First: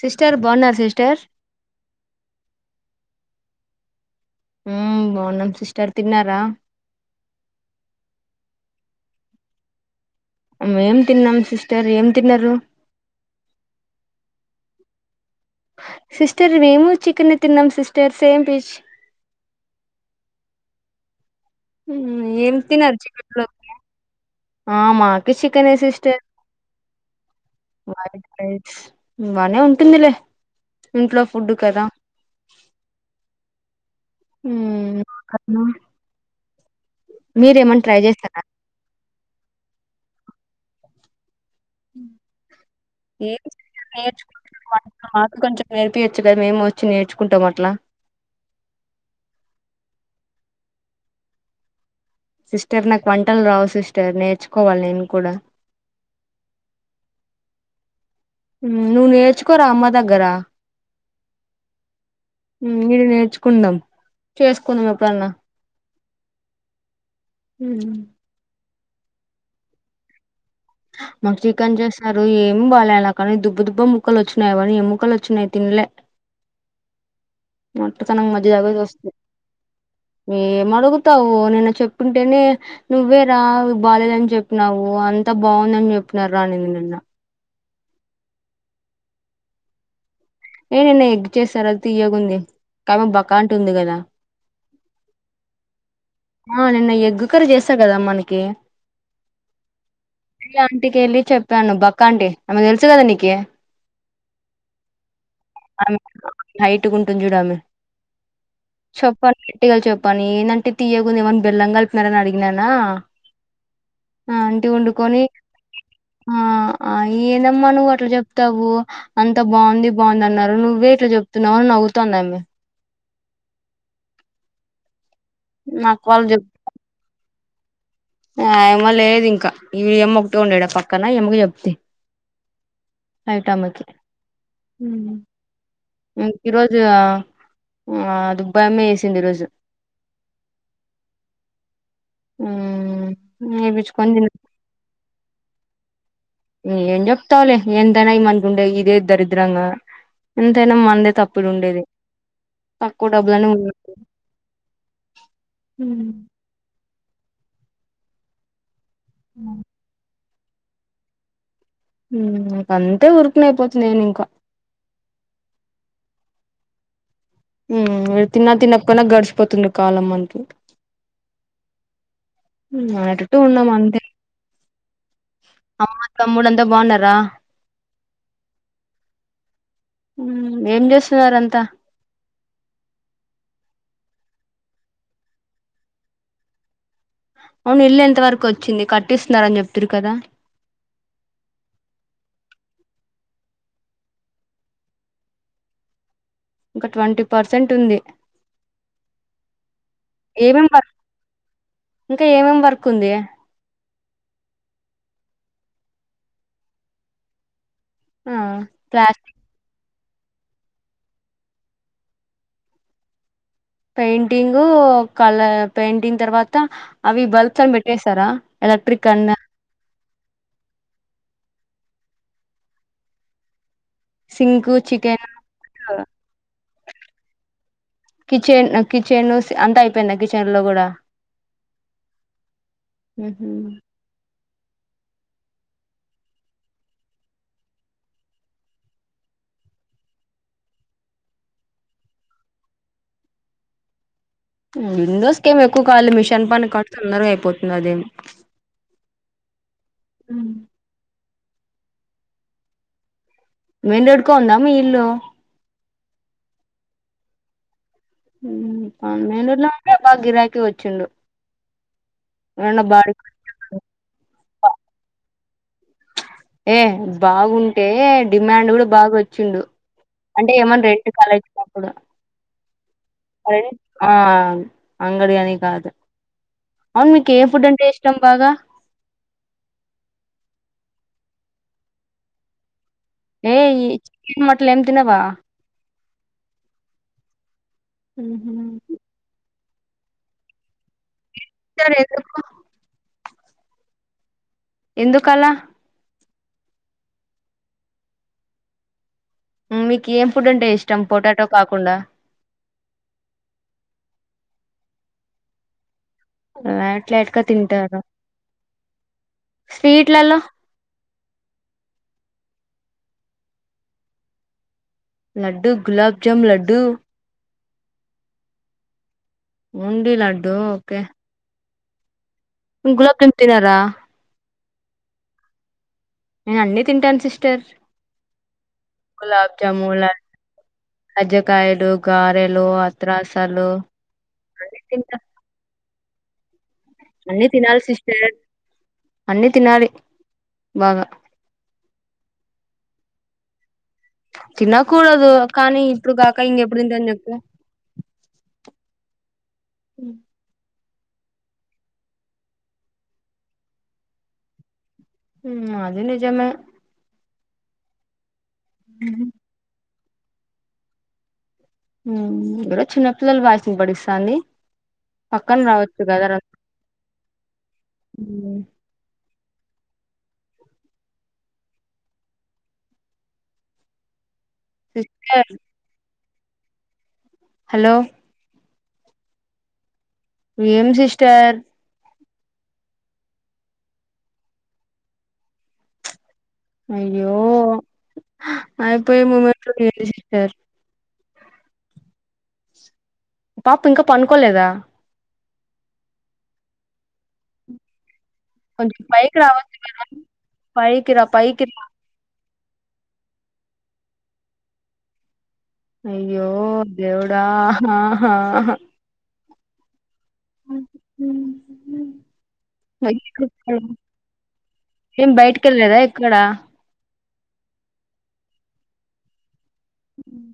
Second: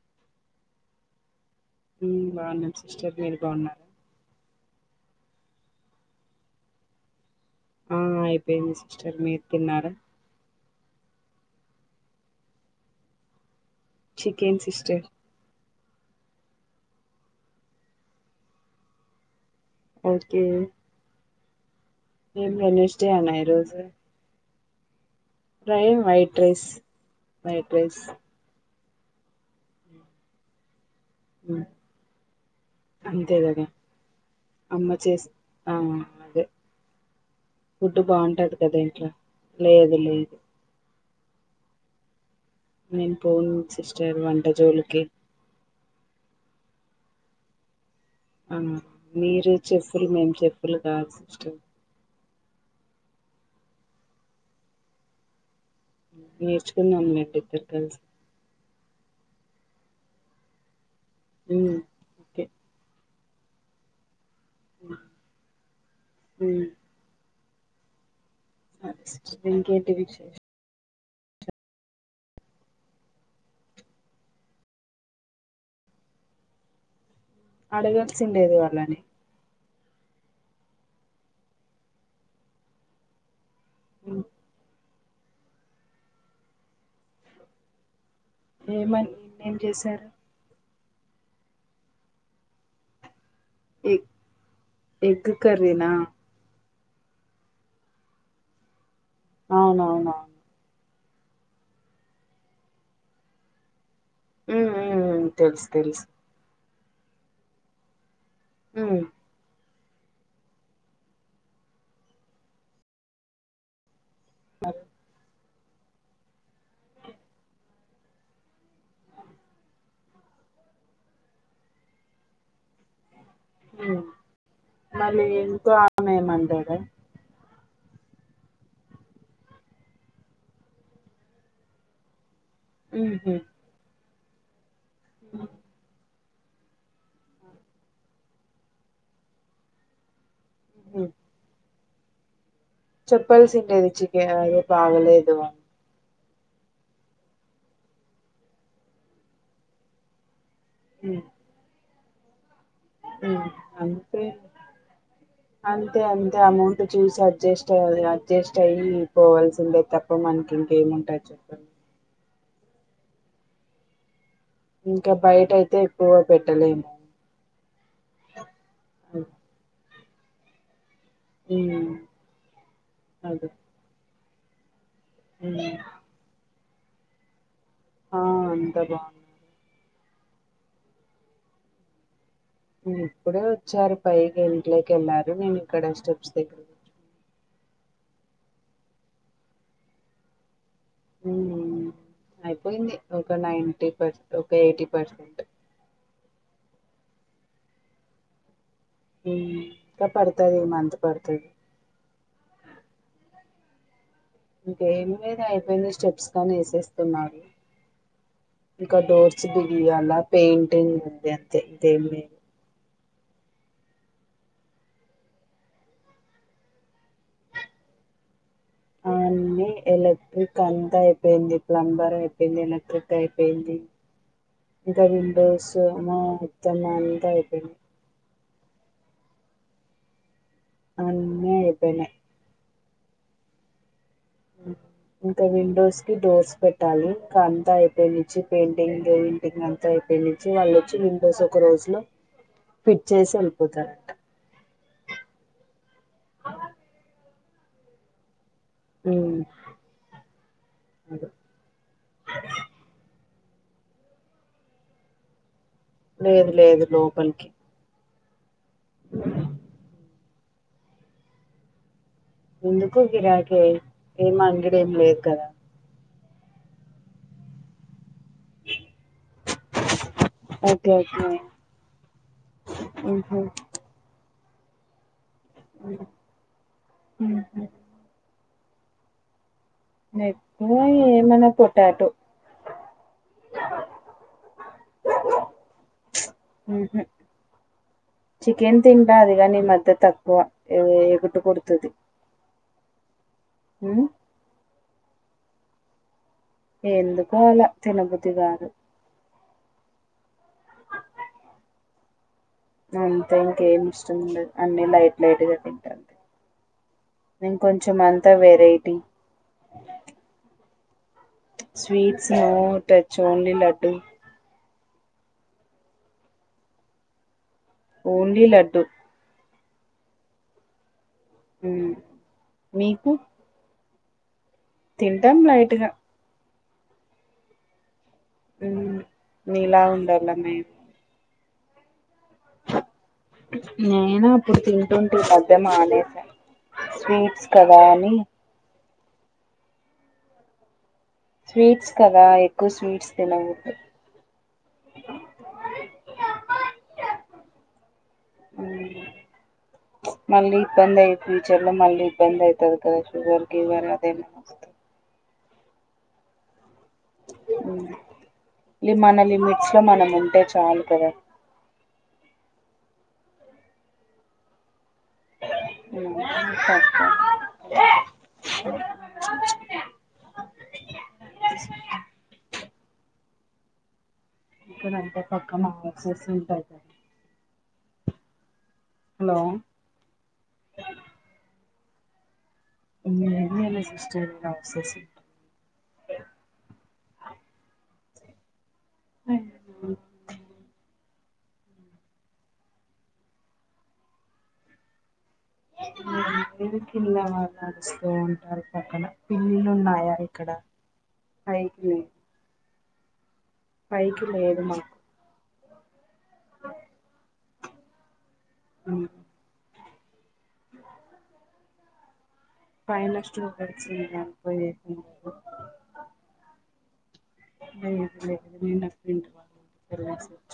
Sister బావున్నారా sister ఉ బాగున్నాం సిస్టర్ మీరు బాగున్నార ఉ బాగున్నాం సిస్టర్ తిన్నారా ఆ అయిపోయింది సిస్టర్ మీరు తిన్నారా మేం తిన్నాం సిస్టర్ ఏం తిన్నారు చికెన్ సిస్టర్ సిస్టర్ మేము చికనే తిన్నాం సిస్టర్ సేమ్ పీజ్ ఓకే ఏం తిన్నారు చికెన్ లోకి ఆ మాక్ ప్రైన్ వైట్ రైస్ వైట్ రైస్ బనే ఉంటుందిలే ఇంట్లో ఫుడ్ హ్మ్ కదా అంతే కదా అమ్మ చేసి మ్మ్ ఆ అదే మీరేమన్నా ట్రై ఫుడ్ చేస్తారా బాగుంటది కదా ఇంట్లో లేదు లేదు ఉ నేను పోను సిస్టర్ వంటజోలికి నేర్పీయొచ్చు కదా మేము వచ్చి నేర్చుకుంటాం అట్లా అవున మీరు చెప్పులు మేము చెప్పులు కాదు సిస్టం సిస్టర్ నాకు వంటలు రావు సిస్టర్ నేర్చుకోవాలి నేను కూడ నేర్చుకుందాం లెండి ఇద్దరం కలిసి హు నువ్వు నేర్చుకోనిరా అమ్మ దగ్గరా అమ్ హు మీరు నేర్చ్ కుందం చేసుకుందం ఎప్పుడన్నా ఉహ్ హ్మ్ థాంక్స్ ఇంకేంటి విశేష మాకు చికెన్ చేసినారు ఏమి బాలేలా కానీ దుబ్బ దుబ్బ ముక్కలు వచ్చినయి కానీ ఏ ముక్కలు వచ్చినయి తినలే మట్టసనంగా మజ్జిగ అడగాల్సిండేది తాగేసి వాళ్ళని వస్తున్న ఏమడుగుతావు నిన్న చెప్తుంటనే నువ్వే రావు బాలేదని చెప్పినావు అన్ అంత బాగుందని చెప్తున్నారు రా నిన్న ఏమని నిన్నేం చేశారు ఏ నిన్న ఎగ్ చేసార అది తీయ్యగుంది కావ బ్ ఎగ్ ఎగ్ కర్రీ నా ఆ నిన్న ఎగ్ కర్రీ చేసారు కదా మనకీ అవునవునవును ఇంటికి వెళ్ళి చెప్పాను బక్క అంటీ ఆమె తెలుసు కదా నీకీ ఉమ్ ఉమ్ తెలుసు తెలుసు నైట్ గుంటుంది చూడు ఆమె ఉమ్ చెప్పాలి గట్టిగా చెప్పాను ఏంది ఆంటీ తీయ్యగుంది ఏమన్న బెల్లం కలిపినారని అడిగినానా ఆ ఆంటీ వండుకొని ఆ ఎందమ్మా నువ్వు అట్లా చెప్తావు అంత బాగుంది బాగుందన్నారు నువ్వే ఇట్ల చెప్తున్నావు నవ్వుతంది ఆమే హ్మ్మ్ మళ్ళీ ఇంట్లో నాకు ఆమె ఏమనలేద ఆ ఏమో లేదు ఇంక ఈ అమ్మ ఒక్కటే ఉండే ఈడ పక్కన ఏమకి చెప్తీ ఉహు నైయిట్ ఆమెకి హు హ్మ్మ్ ఇంక ఈరోజు ఆ ఆ దుబ్బాయమ్మే వేసింది ఈరోజు చెప్పల్సి ఇది వేపించుకొని తిన్న చికన్ అ బాగా లేదు ఏం చెప్తావలే ఎంత అయిన ఈ మనకుండేయి ఇదే దరిద్రంగా ఎంతైనా మనదే ఉమ్ తప్పుడు ఉండేది తక్కువ ఉమ్ డబ్బులని అంతే అంతే అంతే అమౌ చూసి అడ్జస్ట్ అవ్వాలి అడ్జస్ట్ అయ్యి పోవాల్సి ఉందే తప్ పొ మనకి ఇంకేమి ఉంటాయి చెప్పి హ్మ్మ్ ఇక అంతే ఉరుకునెపోతుంది నేను ఇంకా ఇంకా బయట అయితే ఎక్కువ గా పెట్టలేము ఉమ్ తిన్న తిన్నకపోయిన గడ్శిపోతోందిగి కాలం అంతె ఉమ్ హ్మ్మ్ అటుటు అదే ఉన్నామంతే ఉమ్ అమ్మ తమ్ముడంత అంత బాగున్నార ఆ అంతా బాగుంది ఊ ఏం చేస్తున్నారంతా ఉమ్ ఇప్పుడే వచ్చారు పైకి ఇంట్లోకి వెళ్ళారు నేను ఇక్కడ స్టెప్స్ దగ్గ అవును ఇల్లు ఎంత వరకు వొచ్చింది కట్టిస్తున్నరు అని చేప్తిరి కదా ఊ ఉమ్ అయిపోయింది ఒక నైన్టీ పర్స ఒక ఎయిటి పర్సెంట్ ఇంకా ట్వంటీ పర్సెంట్ ఉంది ఇంకా పడుతది ఈ ఏమేం వర్క్ మంత్ పడుతుంది ఇంకా ఏమేం వర్క్ ఉంది ఇంకేం మీద అయిపోయింది స్టెప్స్ కానీ వేసేస్తున్నాడు ఆ ఇక ప్లాస్ డోర్స్ బుల్ లా పెయింటింగ్ ఉంది అంతే ఇంకా ఏంలేదు పెయింటింగ్ కల పెయింటింగ్ తర్వాత అవి బల్బ్స్ అన్ని పెట్టేసారా ఎలక్ట్రిక్ అన్న అన్ని ఎలక్ట్రక్ అంతా పోయింది ప్లంబర్ అయిపోయింది ఎలక్ట్రిక్ అయిపోయింది సింక్ ఇంకా చికెన్ విండోస్ మొత్తం అంత ఐపోయింది కిచెన్ కిచెన్ స్ అంత అయిపోయింద కిచ అన్ని ఐపోయినై హు హ్మ్మ్ ఇంకా విండోస్ కి డోర్స్ పెట్టాలి ఇంకా అంతా అయిపోయి నుంచి పెయింటింగ్ పెయింటింగ్ అంతా అయిపోయి నుంచి వాళ్ళుొచ్చి విండోస్ ఒక రోజు లో ఫిట్ చేసి వెళ్ళిపోతారంట. విండోస్కి ఏమి ఎక్కువకాలి మిషన్ పని కడుతున్నారు అయిపోతుంది అదేం హ్మ్మ్ ఉమ్ మేన్ రోడ్ కొ ఉందా మీ ఇల్లు లేదు లేదు లోపల్కి ఉమ్ మేన్ రోడ్ లొ ఉంటే బాగ గిరాకీ కి వచ్చిండు ఏమన్నా ఎందుకు బాడికి గిరాకే ఏమ ఇక్కడేం లేదు కదా ఏ బాగుంటే డిమాండ్ కూడా బాగా వచ్చిండు అంటే ఏమన్నా ఓకే రెట్ ఓకే కళ వచ్చినప్పుడు ఉహు అర ఆ అవును బిర్యానీ కాదు అవును మీకు ఏ ఉహు. ఫుడ్ అంటే ఇష్టం బాగా నప్పు ఏ మన పొటాటో ఏ ఈ చికెన్ మటన్ ఏం తినవా హు హ్మ్మ్ చికెన్ తింటడా అదిగా ని మత్ తక్కువ ఏ తుది సరే ఎందుకు ఉమ్ ఎందుకలా ఎందుకు అలా తినబుద్ధి గాదు మీకు ఏం ఫుడ్ అంటే ఇష్టం పొటాటో కాకుండా అంతే ఇంకేమి ఇష్టం ఉండదు అన్ని లైట్ లైట్గా తింటాను లైట్ లైట్ గా తింటాను అంతా variety sweets no touch only డ్డూ laddu gulab jamun laddu only laddu only laddu okay హ్మ్మ్ గులాబ్ జామ్ తినారా తింటాం లైట్ గా నేను అన్నీ తింటాను సిస్టర్ మ్మ్ గులాబ్ మీలా జాముల్ ఉండాల మేము అన్ కయలో నేను అప్పుడు అన్ని తింటుంటి తింటా ఈ మధ్య మానేసి కాలక్ స్వీట్స్ అన్ని కదా తినాలి అని సిస్టర్ అన్ని తినాలి బాగ స్వీట్స్ కదా ఎక్కువ స్వీట్స్ తినన్ తినకూడదు కానీ ఇప్పుడు కాక ఇంకెప్పుడు తింటం చెప్ మళ్ళీ ఇబ్బంది అయి ఫ్యూచర్ లో మళ్ళీ ఇబ్బంది అయితది కదా శుగర్ గివర్ అదే అది నిజమే అ మన లిమిట్స్ లో మనం ఉంటే చాలు కదా చిన్నపిల్లల వాయిస్ ఇనబడిస్తాంది పక్కన రావచ్చు కద రా [inaudible] ఇక్కడ అంటే సిస్టర్ పక్కన ఎక్సెసిం [inaudible] హలో హలో ఏం సిస్టర్ మీరు ఎన్ని ఇయర్గ అసిస్టెంట్ గ చేస్ ఆ అయిపోయే మూమెంట్లో ఏంది సిస్టర్ పాప్ ఇంకా పనుకోలేదా కి మశం కొద్దిగా పైకి రావచ్చు కద పైకి రా పైకి పైకి లేేదు మా అయ్యో దేవుడా హ ఆహ పైన స్టూడెంట్స్ లేదు ఏం బయటికి ఏళ్లలేద ఎక్కడ ఇంక ఇప్పుడే తిన్న తింటున్న ఎలా సచ్చ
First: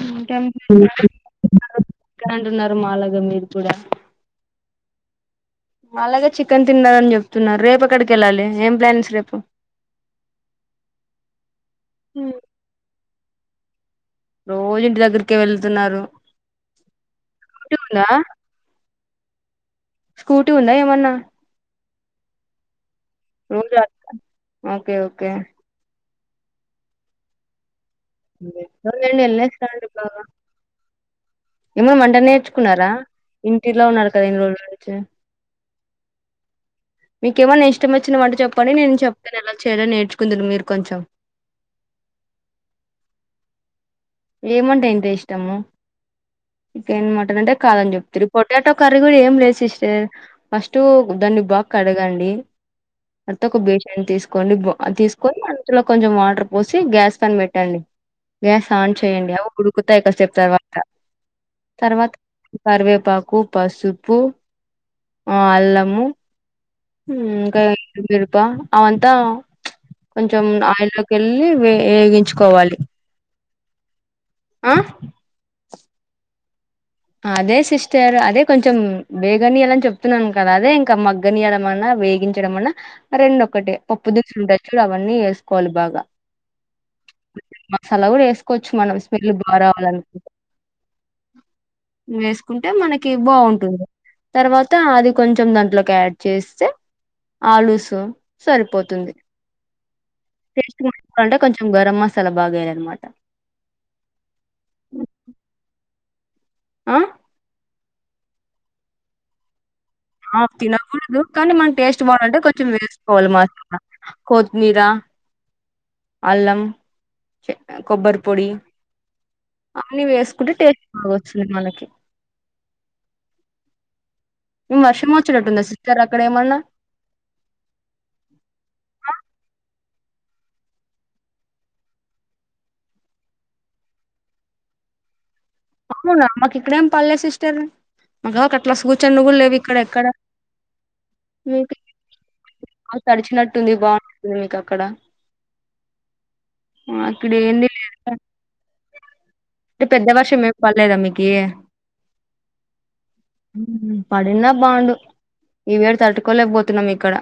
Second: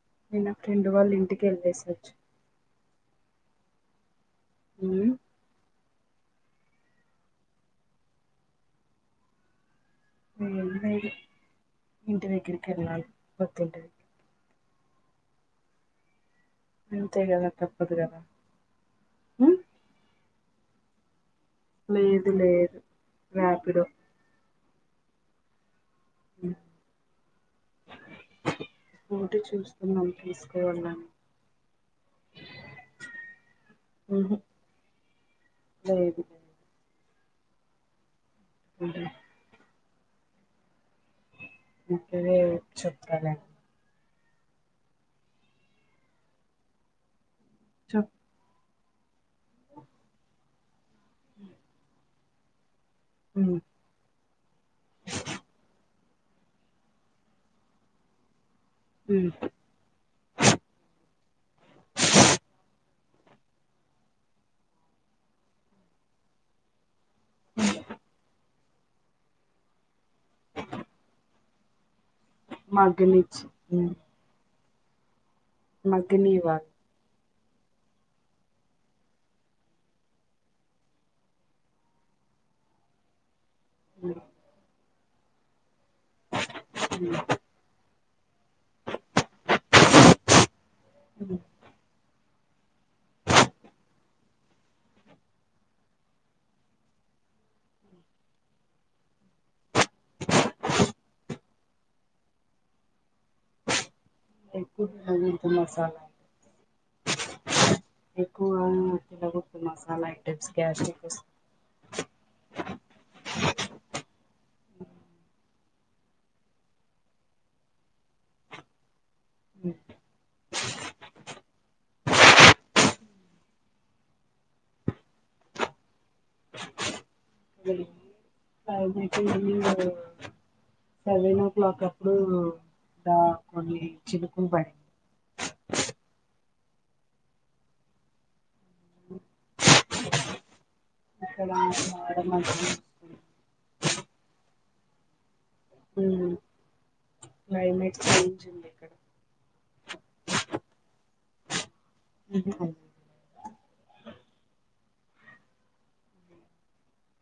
చికెన్ నిన్న ఫ్రెండు వాళ్ళ ఇంటికి ఎల్లేసొచ్చ మాలాగ మీరు కూడ హుమ్ అలాగే చికెన్ తిన్నారని చెప్తున్నారు రేపు అక్కడికి వెళ్ళాలి ఏం ప్లాన్స్ రేపు ఏమి లేదు ఇంటి దగ్గరికి ఎల్లాలి గుర్తుంటది రోజు ఇంటి దగ్గరకే వెళతున్నారు అంతే కదా తప్పదు కదా మ్మ్ స్కూటీ ఉందా ఏమన్నా లేదు లేదు ర్యాపిడో [unintelligible] ఓకే ఓకే [inaudible] [unintelligible] ఒకటి వెళ్ళొస్తాండు చూస్తున్నాం బావా తీసుకోవాలని ఏమో వంట నేర్చుకున్నారా ఇంటిలో ఉన్నారు కదా ఉహు ఇన్ని రోజుల నుంచి లేదు మీకేమన్నా ఇష్టం వచ్చిన వాంటకి చెప్పండి నేను చెబ్తను ఎలా చేయలో నేర్ మచ్చుకుందురు మీరు కొంచెం ఇంకాదేది చెప్పాలే ఏమంటే ఏంటే ఇష్టము చికెన్ మటన్ అంటే కాదని చెప్ చెప్తిరి పొటాటో కర్రీ కూడా ఏం లేదు సిస్టర్ ఫస్ట్ టు దాన్ని బాగా కడగండి అతే ఉమ్, ఒక బేషన్ తీసుకోండి బ్ తీసుకొని అందులో కొ కొంచెం వాటర్ పోసి గ్యాస్ పైన పెట్టండి గ్యాస్ స్ట్ ఆన్ ఉమ్, చేయండి అవ్ ఉడుకుతాయి కాసేపు తర్వాత తర్వాత కరివేపాక్ కు పసుపు ఆ అల్లము హ్మ్ ఇంకా ఏంటిది రూపా అవంతా కొంచెం ఆయిల్లోకి ఎళ్ళి వే ఎగి మగ్గనిచ్చి ఆ మగ్గినివా అదే సిస్టర్ అదే కొంచెం బేగనియలని చెప్తున్నాన్ కదా అదే ఇంకా మగ్గనియడం అన్నా వేగించడం అన్నా రెండు ఓక్ ఒకటే పప్పు ఉమ్, దినుసులుంటాయి చూడు ఇపుడు అవ్వని ఏస్కోవాలి ఇపుడ్ బాగా ఉమ్, చల్ల కూడా ఎస్ కొచ్చు మనం స్మెల్ బా రావాలనుకుంటే ఉమ్. వేసుకుంటే మనకి బాగుంటుంది తర్వాత అది కొంచెం దాంట్లోకి యాడ్ చేస్తే ఆలూస్ సరిపోతుంది టేస్టకావాలంటే కొంచెం గరం మసాలా బాగాయాలనమాట ఎక్కువ తినకూడదు ఆ ఎక్కువటిలా గుప్తు మస్ ఆఫ్ తినకూడదు కానీ మన టేస్ట్ బాగుంటే కొంచెం వేస్ కోవాలి మాస్తు కొత్తిమీర అల్లం కొబ్బరి పొడి అన్ని వేసుకుంటే టేస్ట్ బాగ వచ్చింది మనకి వర్షం వచ్చేటట్టుందా సిస్టర్ అక్కడ ఏమన్నా ఉమ్ [unintelligible] సెవెన్ ఓ క్లాక్ అప్పుడు దా కొన్ని చినుకులు పడింది అవునా మాకు ఇక్కడేం పల్లే సిస్టర్ మా ప్స్గు చెన్నగులు లేవు ఇక్కడ ఇక్కడ ఇక్కడ మీకు బా మాడమబ్బు తడిచినట్టుంది బాగుంటుంది మీకు అక్కడ హ్మ్మ్ అక్కడ ఏంది క్లైమేట్ చేంజ్ ఉంది ఇక్కడ అంటే పెద్ద వర్షం మేమి పడలేదా మీకి ఈ వేడు తట్టుకోలేకపోతున్నాం ఇక్కడ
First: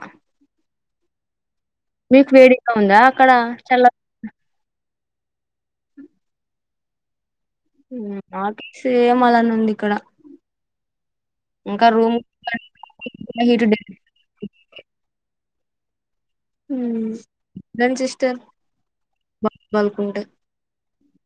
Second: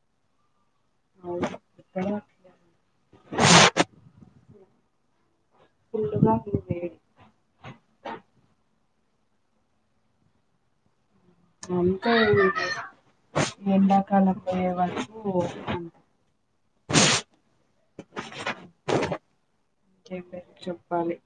అవును ఇక్కడ మీకు వేడిగా ఉందా అక్కడ చల్ ఫుల్లుగా ఉంది వేడి హ్మ్ నాకి సేమ్ అలానే ఉంది ఇక్కడ ఇంకా అంటే రూమ్ హీటు ఉంటై ఎండాకాలం పోయే వరకు హ్మ్మ్ హ్మ్ ఏం సిస్టర్ ఎవరి బాధలు వాళ్ళుకు ఉంటై పాలి